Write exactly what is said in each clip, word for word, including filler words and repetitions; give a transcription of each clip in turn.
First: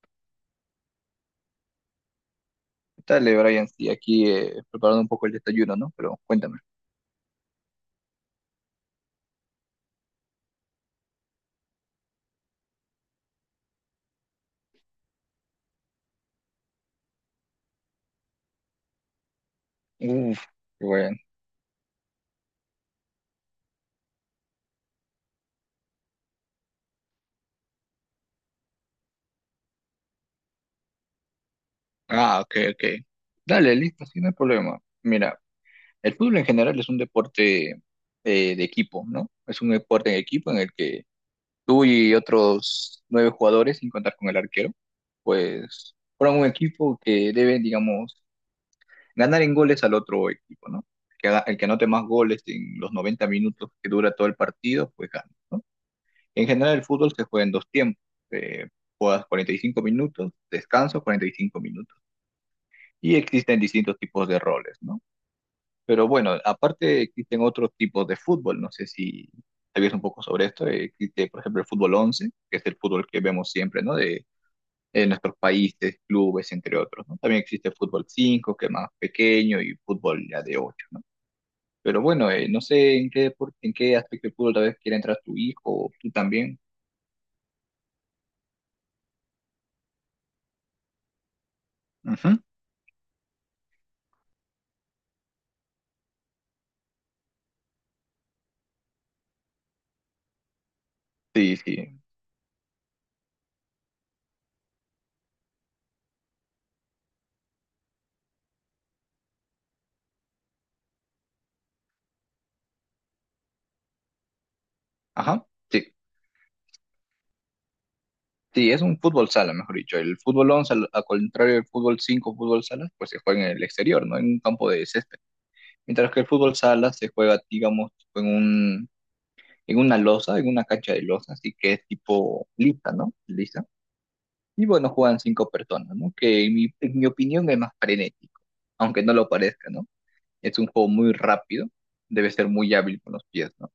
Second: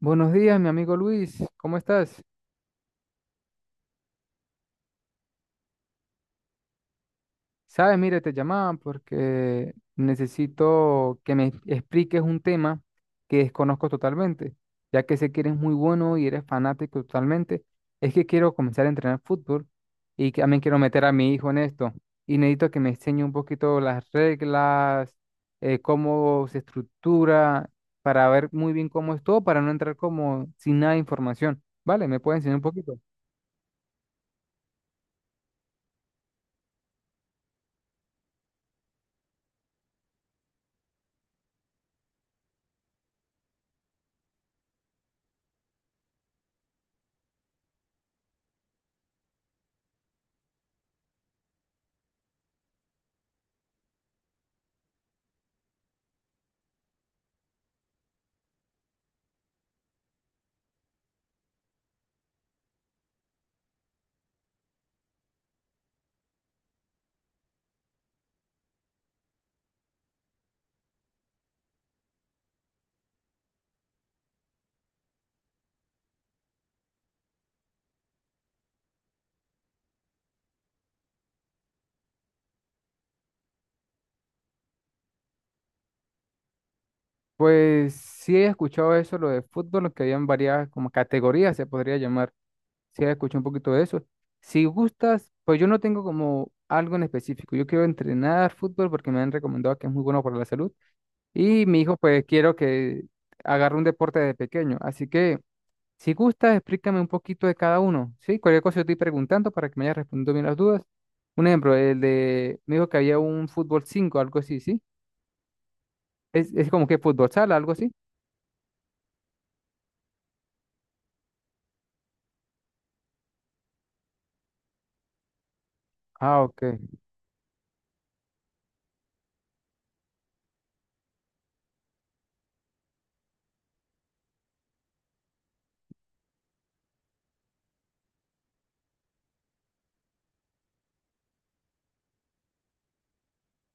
Buenos días, mi amigo Luis, ¿cómo estás? Dale, Brian, sí, aquí eh, preparando un poco el desayuno, ¿no? Pero cuéntame. Sabes, mire, te llamaba porque necesito que me expliques un tema que desconozco totalmente, ya que sé que eres muy bueno y eres fanático totalmente. Es que quiero comenzar a entrenar fútbol y que Uf, también quiero qué meter a bueno. mi hijo en esto. Y necesito que me enseñe un poquito las reglas, eh, cómo se estructura, para ver muy bien cómo es todo, para no entrar como sin nada de información. ¿Vale? ¿Me puedes Ah, ok, enseñar un ok. poquito? Dale, listo, sí, no hay problema. Mira, el fútbol en general es un deporte eh, de equipo, ¿no? Es un deporte en equipo en el que tú y otros nueve jugadores, sin contar con el arquero, pues forman un equipo que debe, digamos, ganar en goles al otro equipo, ¿no? Que, haga- el que anote más goles en los noventa minutos que dura todo el partido, pues gana, ¿no? En general, el fútbol se juega en dos tiempos. eh, Juegas cuarenta y cinco minutos, descanso cuarenta y cinco minutos. Y existen distintos tipos de roles, ¿no? Pero bueno, aparte existen otros tipos de fútbol. No sé si sabías un poco sobre esto. eh, Existe, por ejemplo, el fútbol once que es el fútbol que vemos siempre, ¿no? De, en nuestros países, clubes, entre otros, ¿no? También existe el fútbol cinco que es más pequeño, y fútbol ya de ocho, ¿no? Pero bueno, eh, no sé en qué, depor- en qué aspecto del fútbol tal vez quiera entrar tu hijo o tú también. Pues sí he escuchado eso, lo de fútbol, que habían varias como categorías, se podría llamar. Ujú. Sí he escuchado un poquito de eso. Si gustas, pues yo no tengo como algo en específico. Yo quiero entrenar fútbol porque me han recomendado que es muy bueno para la salud. Sí, Y mi hijo, sí. pues quiero que agarre un deporte desde pequeño. Así que, si gustas, explícame un poquito de cada uno, ¿sí? Cualquier cosa yo estoy preguntando para que me hayas respondido bien las dudas. Un ejemplo, el de, me dijo que había un fútbol cinco, algo así, ¿sí? Ajá, sí, Es, es como que fútbol sala, algo así. sí, es un fútbol sala, mejor dicho. El fútbol once al al contrario del fútbol cinco, fútbol sala, pues se juega en el exterior, ¿no? En un campo de césped. Mientras que el Ah, fútbol ok. sala se juega, digamos, en un, en una losa, en una cancha de losa, así que es tipo lisa, ¿no? Lisa. Y bueno, juegan cinco personas, ¿no? Que en mi, en mi opinión es más frenético, aunque no lo parezca, ¿no? Es un juego muy rápido, debe ser muy hábil con los pies, ¿no?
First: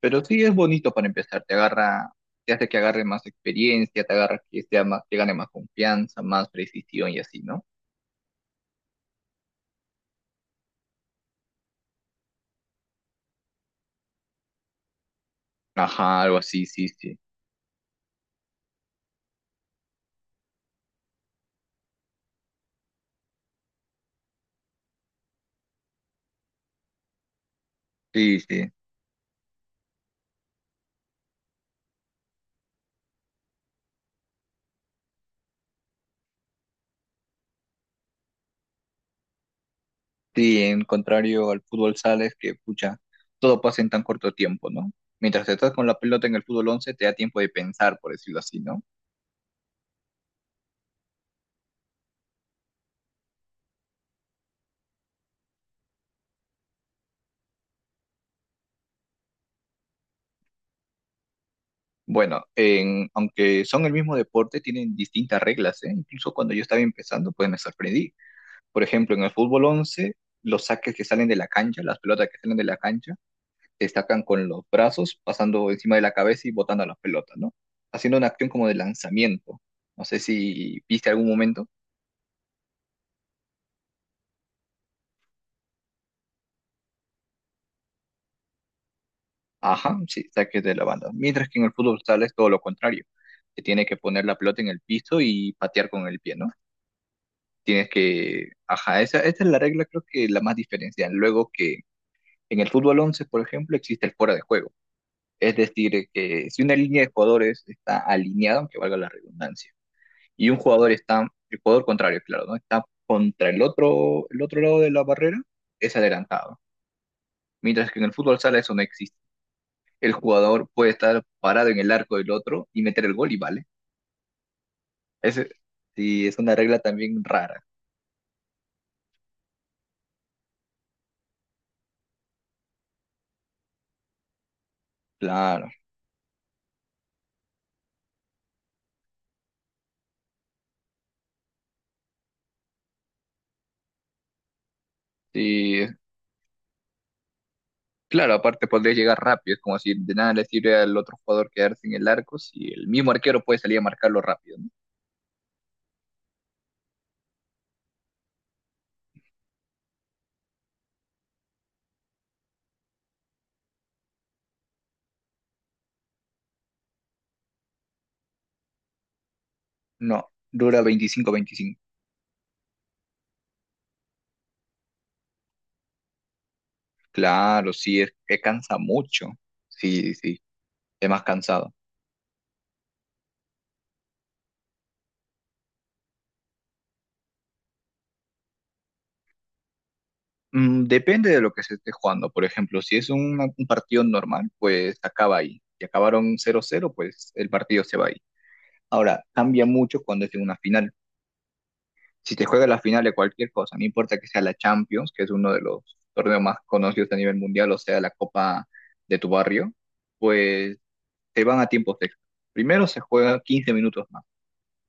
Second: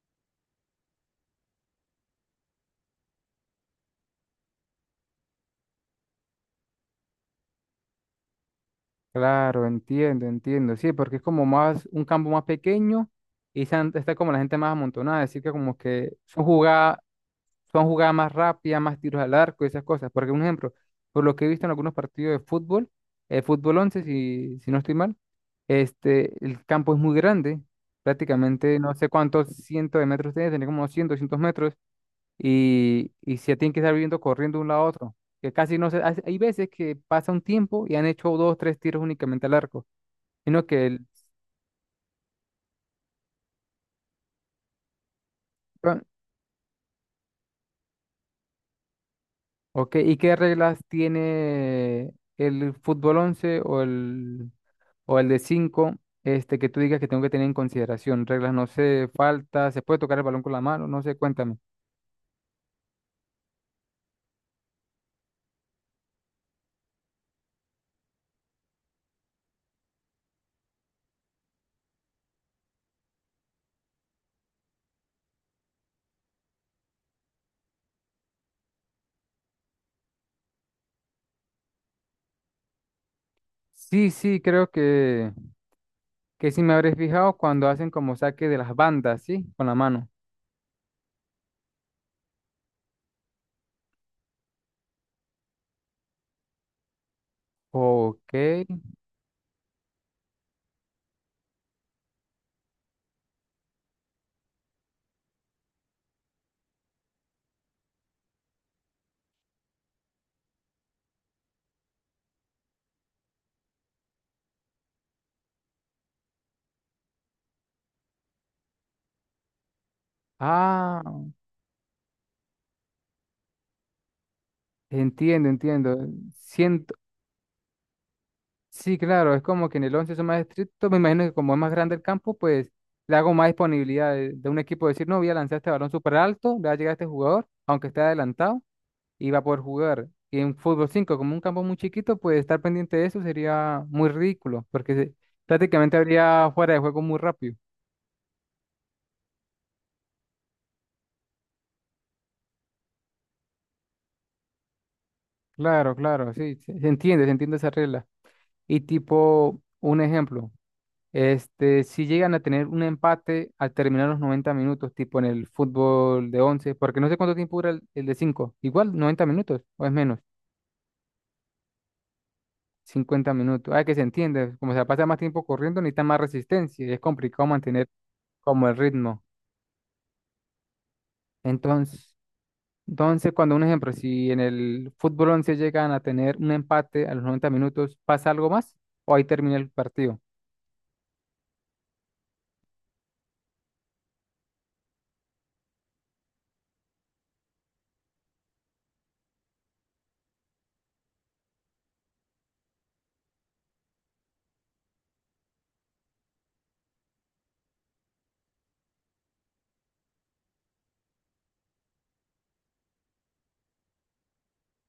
Pero sí es bonito para empezar, te agarra, te hace que agarre más experiencia, te agarra que sea más, que gane más confianza, más precisión y así, ¿no? Claro, entiendo, entiendo. Sí, porque es como más un campo más pequeño y se han- está como la gente más amontonada. Así que como que Ajá, algo son así, sí, jugadas, sí. son jugadas más rápidas, más tiros al arco y esas cosas. Porque un ejemplo, por lo que he visto en algunos partidos de fútbol, el fútbol once si, si no estoy mal, este, el campo es muy grande. Sí, sí. Prácticamente no sé cuántos cientos de metros tiene, tiene como doscientos, doscientos metros y, y se tienen que estar viviendo corriendo de un lado a otro. Que casi no se. Hay hay veces que pasa un tiempo y han hecho dos, tres tiros únicamente al arco. Sí, Sino en que el. contrario al fútbol sales que, pucha, todo pasa en tan corto tiempo, ¿no? Mientras estás con la Ah, pelota en el fútbol once te da tiempo de pensar, por decirlo así, ¿no? ok, ¿y qué reglas tiene el fútbol once o el, o el de cinco, este, que tú digas que tengo que tener en consideración? Reglas, no sé, falta, se puede tocar el balón con la mano, no sé, cuéntame. Bueno, en, aunque son el mismo deporte, tienen distintas reglas, ¿eh? Incluso cuando yo estaba empezando, pues me sorprendí. Por ejemplo, en el fútbol once los saques que salen de la cancha, las pelotas que salen de la cancha, destacan con los brazos, pasando encima de la cabeza y botando a las pelotas, ¿no? Haciendo una acción como de lanzamiento. No sé si viste algún momento. Sí, sí, creo que, que sí me habré fijado cuando hacen como saque de las bandas, ¿sí? Con la Ajá, mano. sí, saques de la banda. Mientras que en el fútbol sala es todo lo contrario. Te tiene que poner la pelota en el piso y patear con el pie, ¿no? Tienes Ok. que... Ajá, esa, esta es la regla creo que la más diferencial. Luego que en el fútbol once, por ejemplo, existe el fuera de juego. Es decir, eh, que si una línea de jugadores está alineada, aunque valga la redundancia, y un jugador está, el jugador contrario, claro, ¿no? Está contra el otro, el otro lado de la barrera, es adelantado. Mientras que en el fútbol sala eso no existe. El jugador puede Ah, estar parado en el arco del otro y meter el gol y vale. Ese, entiendo, entiendo. sí, es una regla Siento, también rara. sí, claro, es como que en el once son más estrictos. Me imagino que como es más grande el campo, pues le hago más disponibilidad de, de un equipo decir, no, voy a lanzar Claro. este balón súper alto, le va a llegar a este jugador, aunque esté adelantado, y va a poder jugar. Y en fútbol cinco como un campo muy chiquito, pues estar pendiente de eso sería muy ridículo, porque se- Sí, prácticamente habría fuera de juego muy rápido. claro, aparte podría llegar rápido. Es como si de nada le sirve al otro jugador quedarse en el arco si el mismo arquero puede salir a marcarlo rápido, ¿no? Claro, claro, sí, se se entiende, se entiende esa regla. Y tipo, un ejemplo. Este, si llegan a tener un empate al terminar los noventa minutos, tipo en el fútbol de once, porque no sé cuánto tiempo dura el, el de cinco, igual noventa minutos o es No, menos, dura veinticinco veinticinco cincuenta minutos. Ah, que se entiende, como se la pasa más tiempo corriendo, necesita más resistencia y es complicado Claro, mantener sí, es que como el cansa ritmo. mucho. Sí, sí, es más cansado. Entonces, entonces cuando un ejemplo, si en el fútbol once llegan a tener un empate a los noventa minutos, ¿pasa algo más o ahí termina el partido? Mm, depende de lo que se esté jugando. Por ejemplo, si es una- un partido normal, pues acaba ahí. Si acabaron cero cero, pues el partido se va ahí. Ahora, cambia mucho cuando es en una final. Si te juega la final de cualquier cosa, no importa que sea la Champions, que es uno de los torneos más conocidos a nivel mundial, o sea, la Copa de tu barrio, pues te van a tiempos extra. Primero se juega quince minutos más.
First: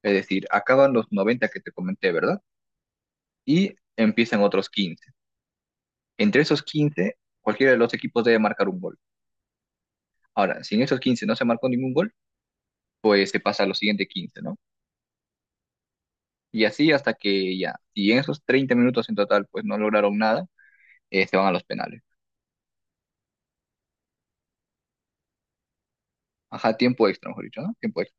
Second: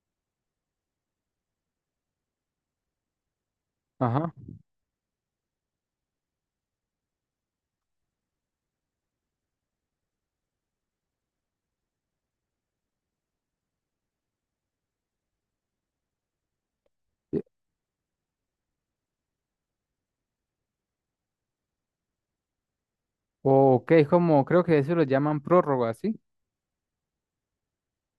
Es decir, acaban los noventa que te comenté, ¿verdad? Y Ajá. empiezan otros quince. Entre esos quince, cualquiera de los equipos debe marcar un gol. Ahora, si en esos quince no se marcó ningún gol, pues se pasa a los siguientes quince, ¿no? Y así hasta que ya, si en esos treinta minutos en total pues no lograron nada, eh, se van a los penales. Ok, es como, creo que eso lo llaman prórroga, ¿sí? Ajá, tiempo extra, mejor dicho, ¿no? Tiempo extra.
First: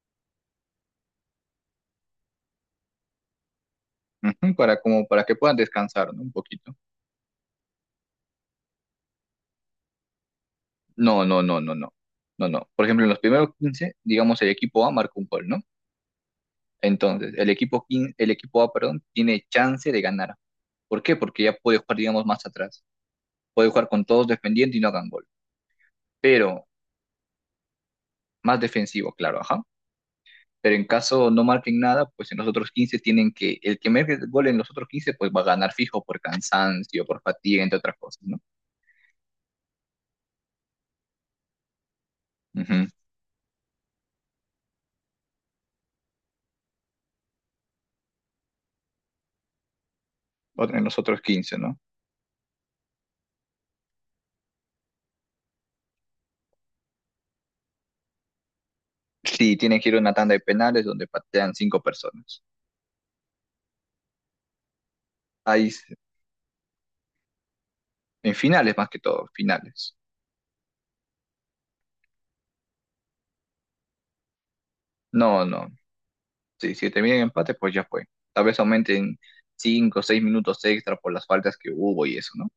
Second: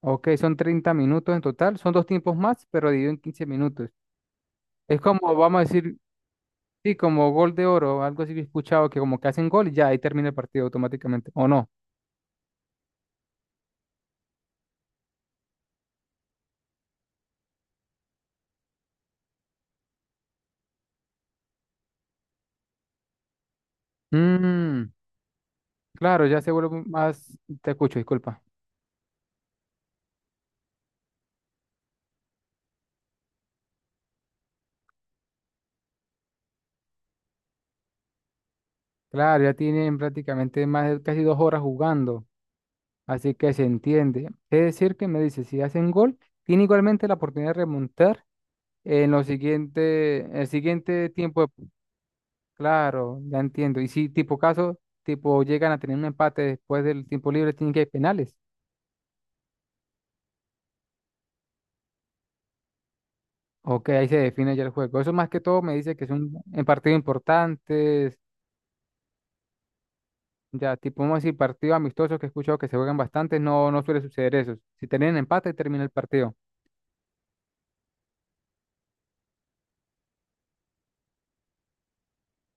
Ok, son treinta minutos en total, son dos tiempos más, pero dividido en quince minutos. Ujú, para, Es como, para como, que puedan vamos a decir, descansar, ¿no? Un poquito. sí, como gol de oro, algo así que he escuchado, que como que hacen gol y ya ahí termina el partido No, automáticamente, no, ¿o no, no? no, no. No, no. Por ejemplo, en los primeros quince, digamos, el equipo A marcó un gol, ¿no? Entonces, el equipo, quin- el equipo A, perdón, tiene chance de ganar. ¿Por qué? Porque ya puede jugar, digamos, más atrás. Puede jugar con todos defendiendo y no Mm, hagan gol. claro, ya se Pero vuelve más, te escucho, disculpa. más defensivo, claro, ajá. Pero en caso no marquen nada, pues en los otros quince tienen que, el que marque el gol en los otros quince pues va a ganar fijo por cansancio, por fatiga, entre otras cosas, ¿no? Claro, ya tienen prácticamente más de casi dos horas jugando, Ujú. así que se entiende. Es decir, que me dice, si hacen gol, tiene igualmente la oportunidad de remontar en los siguiente, el Otro- En los siguiente otros tiempo quince, de. ¿no? Claro, ya entiendo. Y si tipo caso, tipo llegan a tener un empate después del tiempo libre, tienen que ir penales. Sí, tienen que ir a una tanda de penales donde patean cinco personas. Ok, ahí se define ya el juego. Eso más que todo Ahí, me se- dice que son en partidos importantes, en finales más que todo, finales. ya tipo, vamos a decir, partidos amistosos que he escuchado que se juegan bastante, no, no suele suceder eso. Si tienen No, empate, no. termina el partido. Sí, si terminan en empate, pues ya fue. Tal vez aumenten cinco o seis minutos extra por las faltas que hubo y eso, ¿no?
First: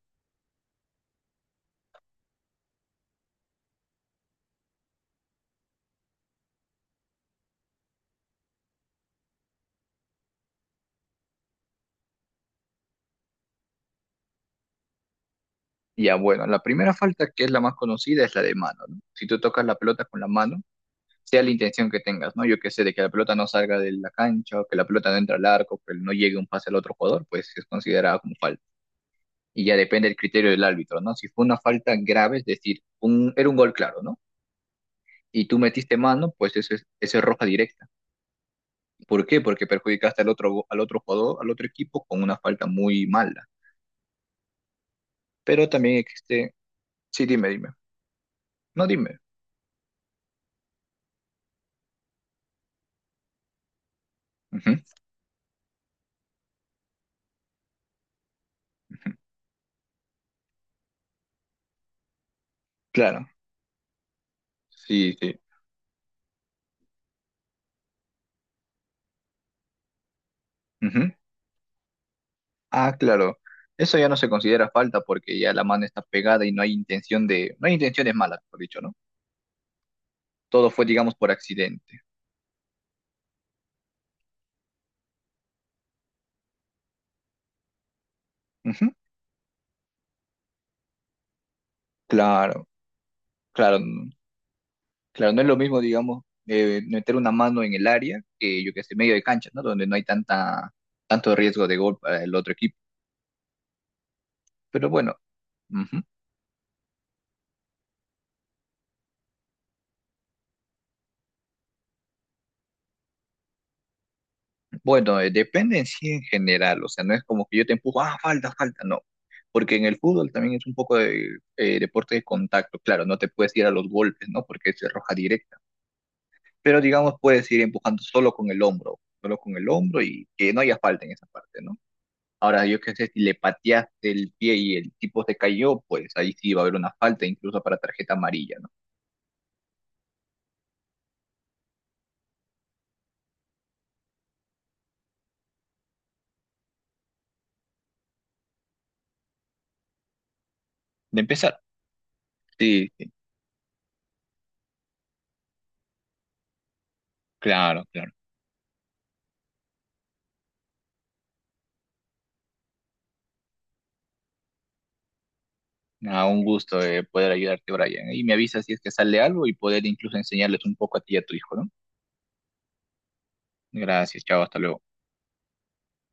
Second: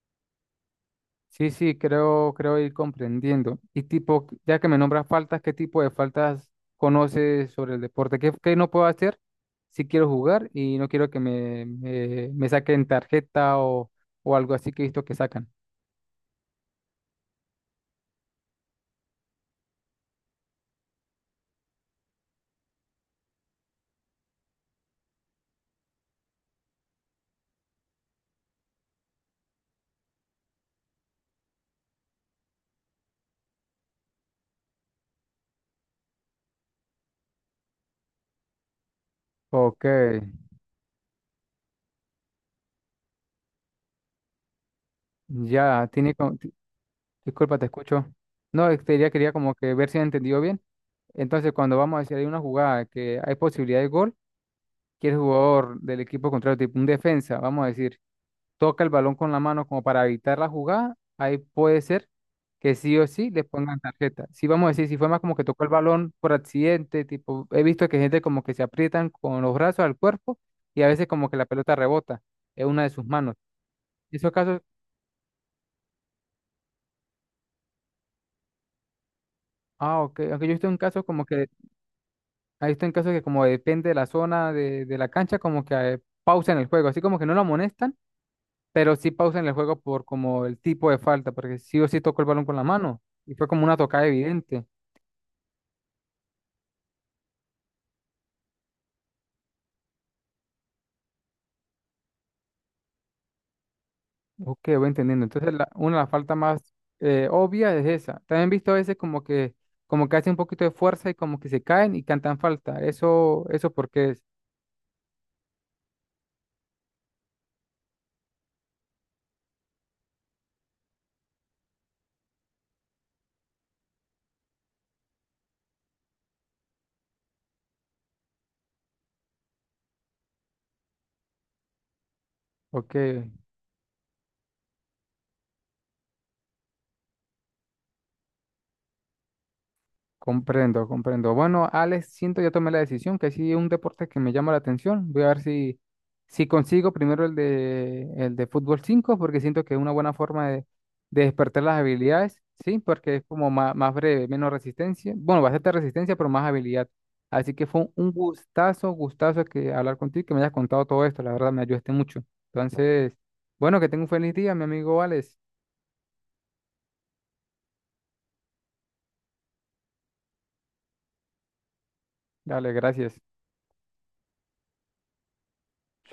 Sí, sí, creo, creo ir comprendiendo. Y tipo, ya que me nombras faltas, ¿qué tipo de faltas conoces sobre el deporte? ¿Qué, qué no puedo hacer si quiero jugar y no quiero que me, me, me saquen tarjeta, o, o algo así que he visto que sacan? Ya, bueno, la primera falta que es la más conocida es la de mano, ¿no? Si tú tocas la pelota con la mano, sea la intención que tengas, ¿no? Yo qué sé, de que la pelota no salga de la cancha, o que la pelota no entre al arco, que no llegue un pase al otro jugador, pues es considerada como falta. Y ya depende del criterio del árbitro, ¿no? Si fue una falta grave, es decir, un, era un gol claro, ¿no? Y tú metiste mano, pues eso es, eso es roja directa. ¿Por qué? Porque Ok, perjudicaste al otro, al otro jugador, al otro equipo, con una falta muy mala. Pero ya, también tiene... co- existe... ti- Sí, dime, Disculpa, te dime. escucho. No, es No, que ya dime. quería como que ver si he entendido bien. Entonces, cuando vamos a decir hay una jugada que hay posibilidad de gol, Ujú, que el jugador del equipo contrario, tipo un defensa, vamos a decir toca el ujú. balón con la mano como para evitar la jugada, ahí puede ser que sí o Claro. sí le pongan tarjeta. Si vamos a decir, si fue Sí, más como sí. que tocó el balón por accidente, tipo, he visto que gente como que se aprietan con los brazos al cuerpo y a veces Ujú. como que la pelota rebota en una de Ah, sus manos. claro. Eso ya no se Esos casos, considera falta porque ya la mano está pegada y no hay intención de, no hay intenciones malas, por dicho, ¿no? ah, ok, aunque yo he visto Todo en fue, casos digamos, como por que, accidente. he visto en casos que como depende de la zona de, de la cancha, como que eh, pausan el juego, así como que no lo amonestan, Ujú. pero sí pausan el juego por como el tipo de falta, porque sí o sí tocó el balón con la Claro, mano y fue como claro, una tocada n- evidente. claro. No es lo mismo, digamos, eh, meter una mano en el área que, yo que sé, medio de cancha, ¿no? Donde no hay tanta, tanto riesgo de gol para el otro equipo. Ok, voy Pero bueno, entendiendo. Entonces, la, una de las faltas más eh, obvias es esa. También he visto a veces como que, como que hacen un poquito de fuerza y como que se caen y cantan falta. Eso, eso porque es. Bueno, eh, depende en sí en general, o sea, no es como que yo te empujo, ah, falta, falta, no, porque en el fútbol también es un poco de eh, deporte de contacto, claro, no te puedes ir a los golpes, ¿no? Porque es roja directa, pero digamos puedes ir empujando solo con el hombro, solo con el hombro y que no haya falta en esa parte, ¿no? Ahora, yo qué Ok. sé, si le pateaste el pie y el tipo se cayó, pues ahí sí va a haber una falta, incluso para tarjeta amarilla, ¿no? Comprendo, comprendo. Bueno, Alex, siento ya tomé la decisión, que sí es un deporte que me llama la atención. Voy a ver si, si consigo primero el de, el de fútbol cinco porque siento que es una buena forma de, De de empezar. despertar las habilidades, ¿sí? Sí, sí, Porque es como ma- más, breve, menos resistencia. Bueno, bastante resistencia, pero más habilidad. Así que fue claro, un claro. un gustazo, gustazo que hablar contigo, que me hayas contado todo esto. La verdad, me ayudaste mucho. Entonces, bueno, que tenga un feliz día, mi amigo Alex. Ah, un gusto eh, poder ayudarte, Brian. Y me avisas si es que sale algo y poder incluso enseñarles un poco a ti y a tu hijo, ¿no? Dale, gracias. Gracias, chao, hasta luego.